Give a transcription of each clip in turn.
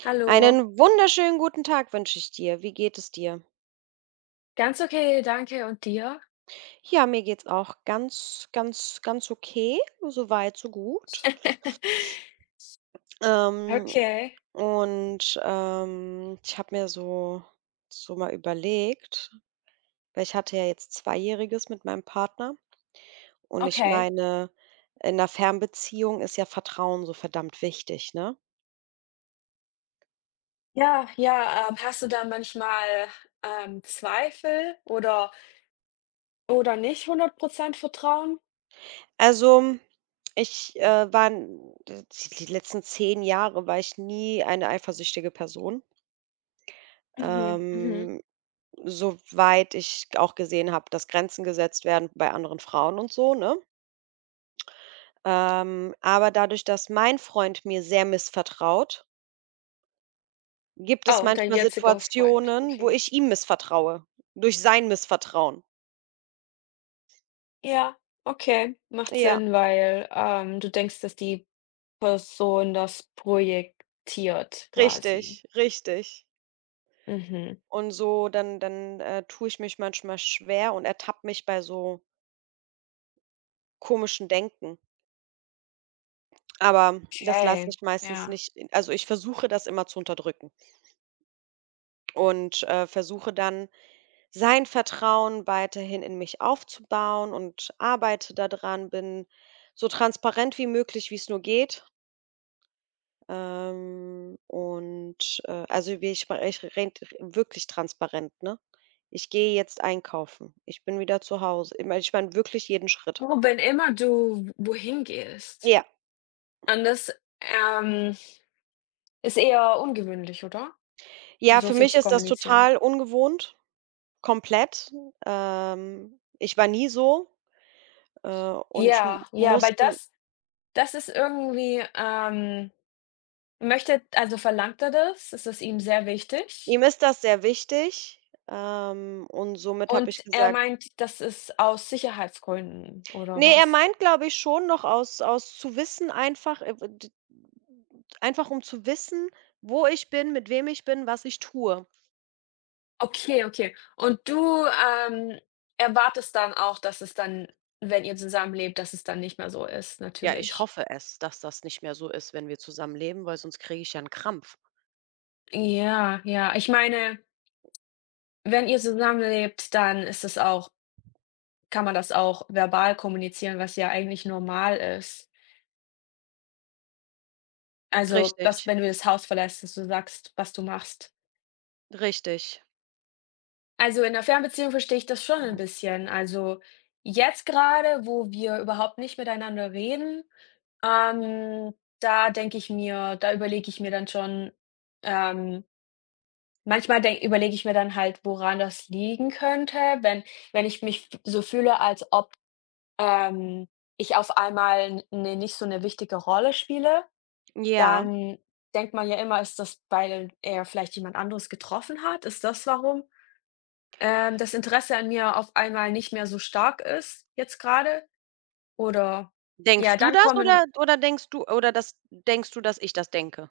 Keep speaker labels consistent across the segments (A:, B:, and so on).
A: Hallo.
B: Einen wunderschönen guten Tag wünsche ich dir. Wie geht es dir?
A: Ganz okay, danke. Und dir?
B: Ja, mir geht's auch ganz, ganz, ganz okay. So weit, so gut. Ähm,
A: Okay,
B: und ich habe mir so, so mal überlegt, weil ich hatte ja jetzt Zweijähriges mit meinem Partner, und ich
A: okay.
B: meine, in einer Fernbeziehung ist ja Vertrauen so verdammt wichtig, ne?
A: Ja, ja, hast du da manchmal, Zweifel oder nicht 100% Vertrauen?
B: Also, ich war die letzten 10 Jahre war ich nie eine eifersüchtige Person.
A: Mhm, mhm.
B: Ähm, Soweit ich auch gesehen habe, dass Grenzen gesetzt werden bei anderen Frauen und so, ne? Aber dadurch, dass mein Freund mir sehr missvertraut, gibt es
A: Oh, dein
B: manchmal
A: jetziger Freund,
B: Situationen, wo
A: okay.
B: ich ihm missvertraue, durch sein Missvertrauen.
A: Ja, okay, macht
B: Ja,
A: Sinn, weil, du denkst, dass die Person das projektiert quasi.
B: richtig, richtig.
A: Mhm,
B: Und so, dann tue ich mich manchmal schwer und ertappe mich bei so komischen Denken. Aber das lasse
A: okay,
B: ich meistens
A: ja.
B: nicht, also, ich versuche das immer zu unterdrücken und versuche dann, sein Vertrauen weiterhin in mich aufzubauen, und arbeite daran, bin so transparent wie möglich, wie es nur geht. Und, also, wie ich rede wirklich transparent, ne? Ich gehe jetzt einkaufen. Ich bin wieder zu Hause. Ich meine wirklich jeden Schritt.
A: Oh, wenn immer du wohin gehst.
B: Ja.
A: Und das, ähm, ist eher ungewöhnlich, oder?
B: Ja,
A: So
B: für
A: viel
B: mich
A: zu
B: ist das
A: kommunizieren.
B: total ungewohnt, komplett. Ich war nie so, und sch
A: Ja, ja, weil
B: musste.
A: das ist irgendwie, möchte, also verlangt er das, es ist ihm sehr
B: Ihm
A: wichtig.
B: ist das sehr wichtig, und somit habe
A: Und
B: ich
A: er
B: gesagt,
A: meint, das ist aus Sicherheitsgründen oder
B: ne, er
A: was?
B: meint, glaube ich, schon noch, aus zu wissen, einfach, d einfach um zu wissen, wo ich bin, mit wem ich bin, was ich tue.
A: Okay, okay. Und du, erwartest dann auch, dass es dann, wenn ihr zusammenlebt, dass es dann nicht mehr so ist,
B: Ja, ich
A: natürlich.
B: hoffe es, dass das nicht mehr so ist, wenn wir zusammen leben, weil sonst kriege ich ja einen Krampf.
A: Ja, ja. Ich meine, wenn ihr zusammenlebt, dann ist es auch, kann man das auch verbal kommunizieren, was ja eigentlich normal ist. Also, dass
B: Richtig,
A: wenn du das Haus verlässt, dass du sagst, was du machst.
B: richtig.
A: Also, in der Fernbeziehung verstehe ich das schon ein bisschen. Also, jetzt gerade, wo wir überhaupt nicht miteinander reden, ähm, da überlege ich mir dann schon, ähm, manchmal denk überlege ich mir dann halt, woran das liegen könnte, wenn ich mich f so fühle, als ob, ähm, ich auf einmal 'n 'ne nicht so eine wichtige Rolle spiele.
B: Ja.
A: Dann denkt man ja immer, ist das, weil er vielleicht jemand anderes getroffen hat? Ist das warum, das Interesse an mir auf einmal nicht mehr so stark ist jetzt gerade? Oder ja,
B: Denkst du
A: dann
B: das,
A: kommen,
B: oder denkst du, oder das denkst du, dass ich das denke?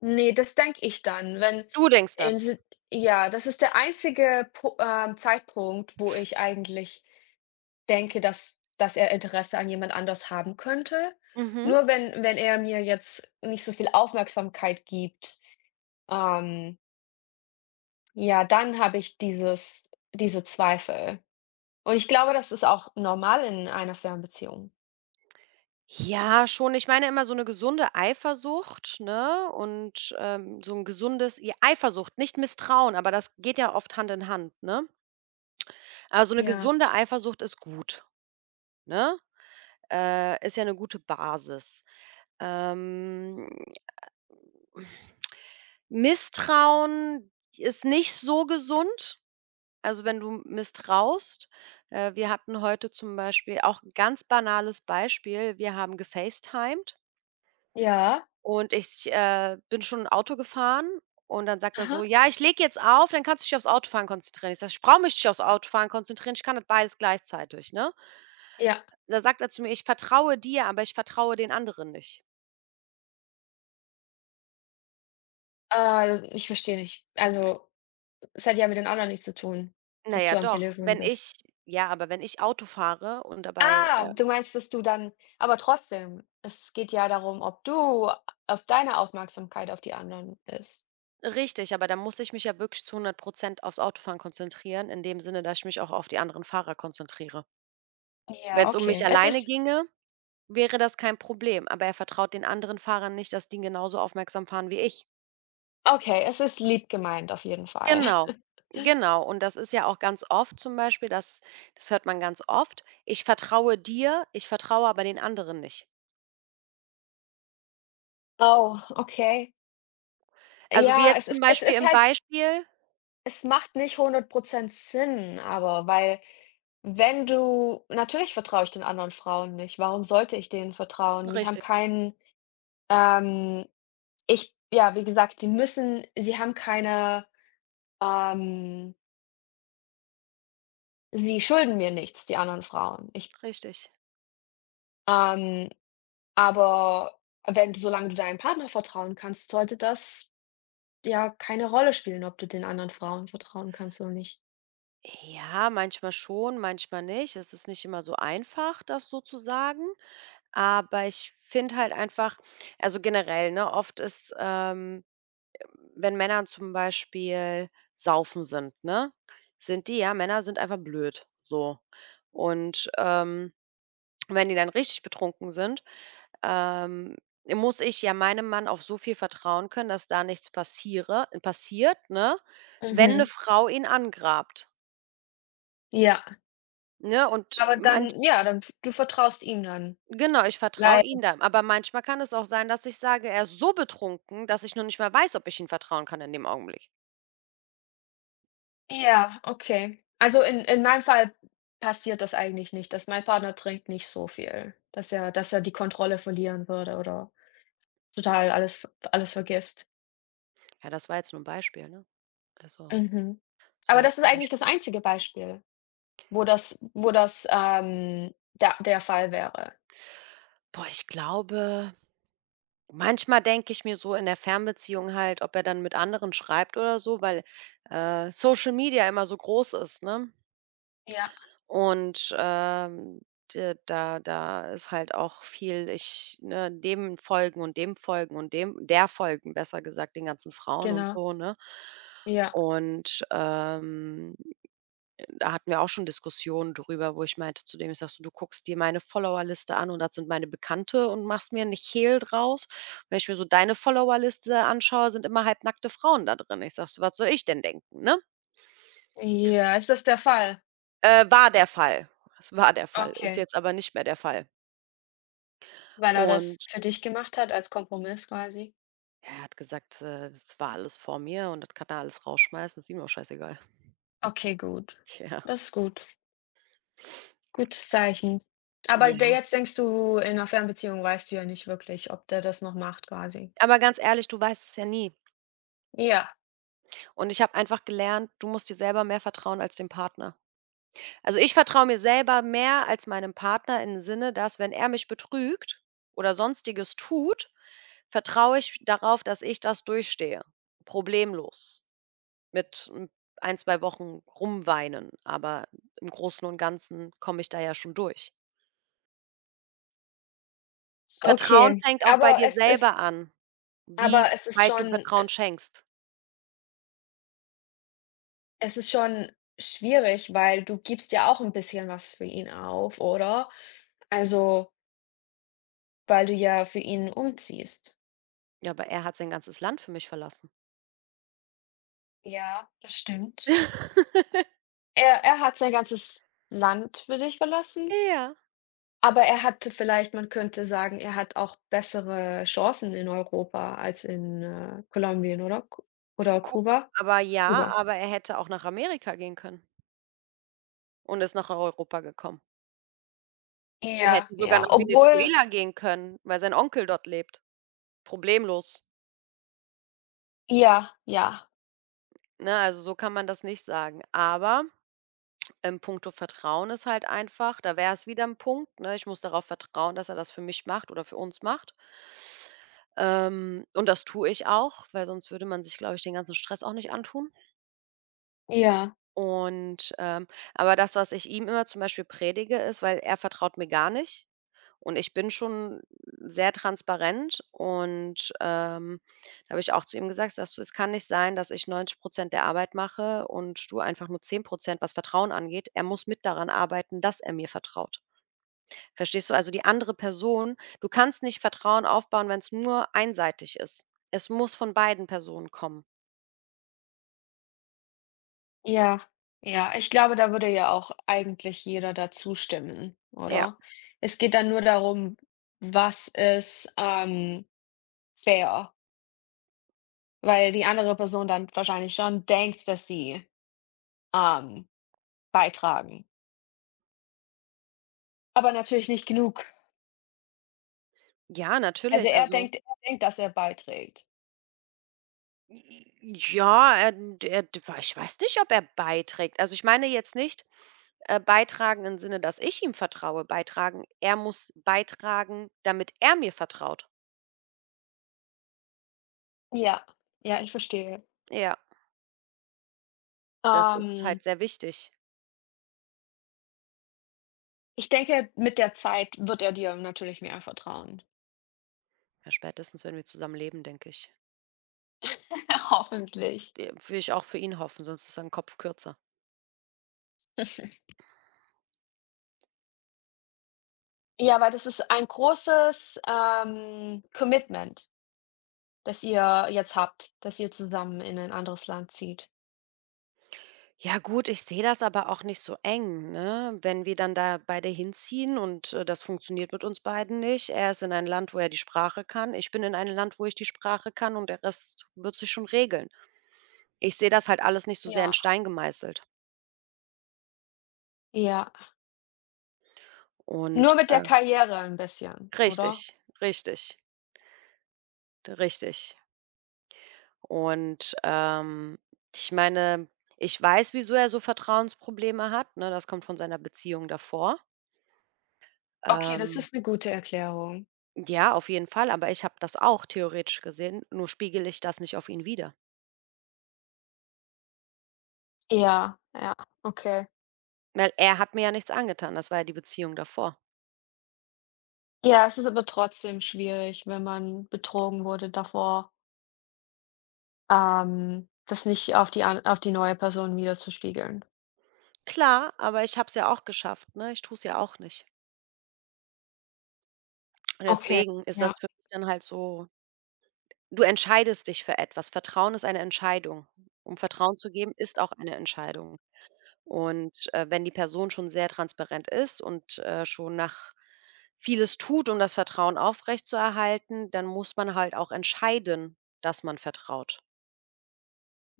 A: ne, das denke ich dann, wenn
B: Du denkst
A: in
B: das?
A: Sit ja, das ist der einzige Pu Zeitpunkt, wo ich eigentlich denke, dass er Interesse an jemand anders haben könnte.
B: Mhm.
A: Nur wenn er mir jetzt nicht so viel Aufmerksamkeit gibt, ähm ja, dann habe ich diese Zweifel. Und ich glaube, das ist auch normal in einer Fernbeziehung.
B: Ja, schon. Ich meine, immer so eine gesunde Eifersucht, ne, und, so ein gesundes, ja, Eifersucht, nicht Misstrauen, aber das geht ja oft Hand in Hand, ne? Aber so 'ne
A: Ja.
B: gesunde Eifersucht ist gut, ne? Ist ja eine gute Basis. Ähm, Misstrauen ist nicht so gesund, also, wenn du misstraust. Wir hatten heute zum Beispiel auch 'n ganz banales Beispiel. Wir haben gefacetimed,
A: Ja,
B: und ich bin schon Auto gefahren, und dann sagt er so:
A: aha.
B: „Ja, ich lege jetzt auf, dann kannst du dich aufs Autofahren konzentrieren.“ Ich sage: „Ich brauche mich nicht aufs Autofahren konzentrieren, ich kann das beides gleichzeitig“, ne?
A: Ja,
B: Da sagt er zu mir: „Ich vertraue dir, aber ich vertraue den anderen nicht.“
A: ich verstehe nicht. Also, es hat ja mit den anderen nichts zu tun,
B: Na
A: dass du
B: ja,
A: am
B: doch,
A: Telefon
B: wenn ich,
A: bist.
B: ja, aber wenn ich Auto fahre und dabei,
A: Ah, du meinst, dass du dann, aber trotzdem, es geht ja darum, ob du auf deine Aufmerksamkeit auf die anderen ist.
B: richtig, aber dann muss ich mich ja wirklich zu 100% aufs Autofahren konzentrieren, in dem Sinne, dass ich mich auch auf die anderen Fahrer konzentriere. Wenn
A: Ja,
B: es um mich
A: okay. Es
B: alleine
A: ist.
B: ginge, wäre das kein Problem, aber er vertraut den anderen Fahrern nicht, dass die genauso aufmerksam fahren wie ich.
A: Okay, es ist lieb gemeint auf jeden Fall.
B: Genau, genau. Und das ist ja auch ganz oft zum Beispiel, das hört man ganz oft: „Ich vertraue dir, ich vertraue aber den anderen nicht.“
A: Oh, okay.
B: Also, wie
A: Ja,
B: jetzt
A: es
B: zum
A: ist es
B: Beispiel
A: ist
B: im
A: halt.
B: Beispiel,
A: Es macht nicht 100% Sinn, aber weil, wenn du, natürlich vertraue ich den anderen Frauen nicht. Warum sollte ich denen vertrauen? Die haben
B: richtig,
A: keinen, ähm ich, ja, wie gesagt, die müssen, sie haben keine, ähm sie schulden mir nichts, die anderen Frauen. Ich
B: richtig.
A: ähm, aber wenn du solange du deinem Partner vertrauen kannst, sollte das ja keine Rolle spielen, ob du den anderen Frauen vertrauen kannst oder nicht.
B: Ja, manchmal schon, manchmal nicht. Es ist nicht immer so einfach, das so zu sagen, aber ich finde halt einfach, also generell, ne, oft ist, wenn Männer zum Beispiel saufen sind, ne? Sind die ja, Männer sind einfach blöd, so. Und, wenn die dann richtig betrunken sind, ähm, muss ich ja meinem Mann auf so viel vertrauen können, dass da nichts passiere passiert, ne, wenn eine
A: Mhm.
B: Frau ihn angrabt,
A: Ja,
B: ne? Und
A: aber
B: manch
A: dann, ja, dann du vertraust ihm dann.
B: genau, ich vertraue
A: Nein.
B: ihm da. Aber manchmal kann es auch sein, dass ich sage, er ist so betrunken, dass ich noch nicht mal weiß, ob ich ihm vertrauen kann in dem Augenblick.
A: Ja, okay. Also, in meinem Fall passiert das eigentlich nicht, dass mein Partner trinkt nicht so viel, dass er die Kontrolle verlieren würde oder total alles vergisst.
B: Ja, das war jetzt nur ein Beispiel, ne? Also,
A: Mhm.
B: das war
A: Aber das
B: jetzt
A: ist
B: ein
A: eigentlich das
B: Beispiel.
A: einzige Beispiel, wo das, da der Fall wäre.
B: Boah, ich glaube, manchmal denke ich mir so in der Fernbeziehung halt, ob er dann mit anderen schreibt oder so, weil Social Media immer so groß ist, ne?
A: Ja,
B: Und, d da da ist halt auch viel, ich, ne, dem folgen und dem folgen und dem der folgen, besser gesagt, den ganzen Frauen und
A: genau.
B: so, ne?
A: Ja.
B: Und, da hatten wir auch schon Diskussionen drüber, wo ich meinte zu dem, ich sage so: „Du guckst dir meine Followerliste an und das sind meine Bekannte und machst mir nicht Hehl draus. Wenn ich mir so deine Followerliste anschaue, sind immer halbnackte Frauen da drin.“ Ich sage so: „Was soll ich denn denken, ne?“
A: Ja, ist das der Fall?
B: War der Fall. Es war der Fall, ist
A: Okay.
B: jetzt aber nicht mehr der Fall.
A: Weil er das
B: Und
A: für dich gemacht hat als Kompromiss quasi?
B: er hat gesagt, das war alles vor mir und das kann er alles rausschmeißen, ist ihm auch scheißegal.
A: Okay, gut.
B: Ja.
A: Das ist gut. Gutes Zeichen. Aber der
B: Ja,
A: jetzt denkst du, in 'ner Fernbeziehung weißt du ja nicht wirklich, ob der das noch macht quasi.
B: aber ganz ehrlich, du weißt es ja nie.
A: Ja,
B: Und ich habe einfach gelernt, du musst dir selber mehr vertrauen als dem Partner. Also, ich vertraue mir selber mehr als meinem Partner, im Sinne, dass, wenn er mich betrügt oder Sonstiges tut, vertraue ich darauf, dass ich das durchstehe. Problemlos. Mit, ein 1, 2 Wochen rumweinen, aber im Großen und Ganzen komme ich da ja schon durch. Vertrauen
A: okay.
B: fängt auch bei
A: Aber
B: dir
A: es ist
B: selber an, wie
A: aber es ist
B: weit du
A: schon
B: Vertrauen schenkst.
A: es ist schon schwierig, weil du gibst ja auch 'n bisschen was für ihn auf, oder? Also, weil du ja für ihn umziehst.
B: Ja, aber er hat sein ganzes Land für mich verlassen.
A: Ja, das stimmt. Er hat sein ganzes Land für dich verlassen?
B: Ja,
A: Aber er hatte vielleicht, man könnte sagen, er hat auch bessere Chancen in Europa als in, Kolumbien, oder? Ku Oder
B: cool.
A: Kuba?
B: Aber ja,
A: Kuba.
B: aber er hätte auch nach Amerika gehen können und ist nach Europa gekommen. Er
A: Ja,
B: hätte sogar
A: ja,
B: nach
A: obwohl,
B: Venezuela gehen können, weil sein Onkel dort lebt. Problemlos,
A: ja, ja,
B: ne? Also, so kann man das nicht sagen. Aber in puncto Vertrauen ist halt einfach, da wäre es wieder ein Punkt, ne? Ich muss darauf vertrauen, dass er das für mich macht oder für uns macht. Und das tue ich auch, weil sonst würde man sich, glaube ich, den ganzen Stress auch nicht antun.
A: ja,
B: Und, aber das, was ich ihm immer zum Beispiel predige, ist, weil er vertraut mir gar nicht. Und ich bin schon sehr transparent, und, da habe ich auch zu ihm gesagt, ich sage so: „Es kann nicht sein, dass ich 90% der Arbeit mache und du einfach nur 10%, was Vertrauen angeht. Er muss mit daran arbeiten, dass er mir vertraut.“ Verstehst du? Also, die andere Person, du kannst nicht Vertrauen aufbauen, wenn es nur einseitig ist. Es muss von beiden Personen kommen.
A: ja, ja. Ich glaube, da würde ja auch eigentlich jeder dazu stimmen,
B: Ja.
A: oder? Es geht dann nur darum, was ist, fair, weil die andere Person dann wahrscheinlich schon denkt, dass sie, ähm, beitragen, aber natürlich nicht genug.
B: Ja,
A: Also,
B: natürlich,
A: er
B: also,
A: denkt er denkt, dass er beiträgt.
B: ja, er er ich weiß nicht, ob er beiträgt. Also, ich meine jetzt nicht beitragen im Sinne, dass ich ihm vertraue, beitragen, er muss beitragen, damit er mir vertraut.
A: Ja, ja, ich verstehe.
B: Ja, das ist
A: Ähm,
B: halt sehr wichtig.
A: Ich denke, mit der Zeit wird er dir natürlich mehr vertrauen.
B: Ja, spätestens, wenn wir zusammen leben, denke ich.
A: Hoffentlich.
B: Will ich auch für ihn hoffen, sonst ist sein Kopf kürzer.
A: Ja, weil das ist ein großes, Commitment, das ihr jetzt habt, dass ihr zusammen in ein anderes Land zieht.
B: Ja gut, ich sehe das aber auch nicht so eng, ne? Wenn wir dann da beide hinziehen und das funktioniert mit uns beiden nicht. Er ist in ein Land, wo er die Sprache kann. Ich bin in ein Land, wo ich die Sprache kann, und der Rest wird sich schon regeln. Ich sehe das halt alles nicht so sehr in
A: Ja,
B: Stein gemeißelt.
A: ja. Nur
B: Und
A: mit der Karriere ein bisschen,
B: richtig,
A: oder?
B: richtig, richtig. Und, ich meine, ich weiß, wieso er so Vertrauensprobleme hat, ne? Das kommt von seiner Beziehung davor.
A: Okay, das
B: Ähm
A: ist eine gute Erklärung.
B: Ja, auf jeden Fall, aber ich habe das auch theoretisch gesehen, nur spiegel ich das nicht auf ihn wider.
A: Ja, ja, okay.
B: Weil er hat mir ja nichts angetan, das war ja die Beziehung davor.
A: Ja, es ist aber trotzdem schwierig, wenn man betrogen wurde davor. Das nicht auf die neue Person widerzuspiegeln.
B: Klar, aber ich habe es ja auch geschafft, ne? Ich tue es ja auch nicht. Und
A: Okay,
B: deswegen ist
A: ja.
B: das für mich dann halt so, du entscheidest dich für etwas. Vertrauen ist eine Entscheidung. Um Vertrauen zu geben, ist auch eine Entscheidung. Und wenn die Person schon sehr transparent ist und schon nach vieles tut, um das Vertrauen aufrechtzuerhalten, dann muss man halt auch entscheiden, dass man vertraut.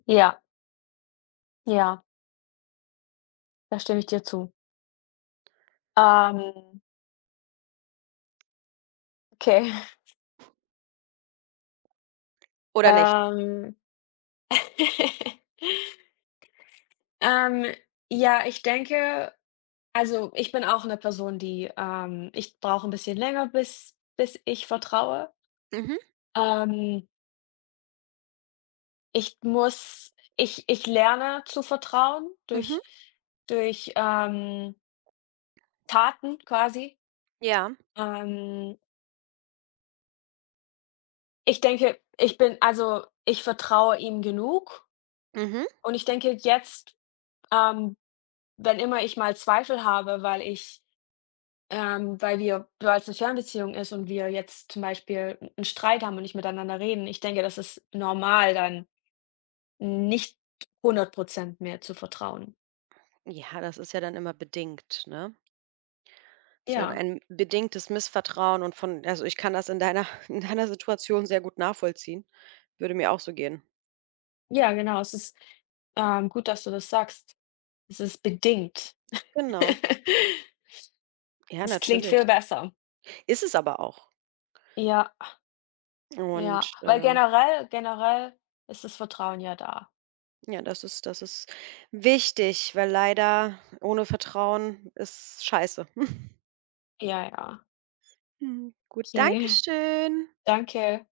A: Ja, ja, da stimme ich dir zu. Ähm, okay.
B: Oder nicht?
A: Ähm, ähm, ja, ich denke, also, ich bin auch eine Person, die, ich brauche ein bisschen länger, bis ich vertraue.
B: Mhm,
A: Ähm, ich muss ich ich lerne zu vertrauen
B: mhm,
A: durch durch, ähm, Taten quasi.
B: ja,
A: Ähm Ich denke, ich bin also, ich vertraue ihm genug
B: mhm.
A: und ich denke jetzt, ähm, wenn immer ich mal Zweifel habe, weil's eine Fernbeziehung ist und wir jetzt zum Beispiel einen Streit haben und nicht miteinander reden, ich denke, das ist normal, dann nicht 100% mehr zu vertrauen.
B: Ja, das ist ja dann immer bedingt, ne? Ist ja dann
A: Ja,
B: ein bedingtes Missvertrauen, und von, also, ich kann das in deiner in deiner Situation sehr gut nachvollziehen. Würde mir auch so gehen.
A: ja, genau. Es ist, gut, dass du das sagst. Es ist bedingt.
B: Genau. Ja,
A: Das klingt
B: natürlich.
A: viel besser.
B: Ist es aber auch.
A: Ja. Ja,
B: Und,
A: weil generell ist das Vertrauen ja da.
B: ja, das ist wichtig, weil leider ohne Vertrauen ist scheiße.
A: Ja, ja.
B: Gut, danke
A: Okay,
B: schön.
A: danke.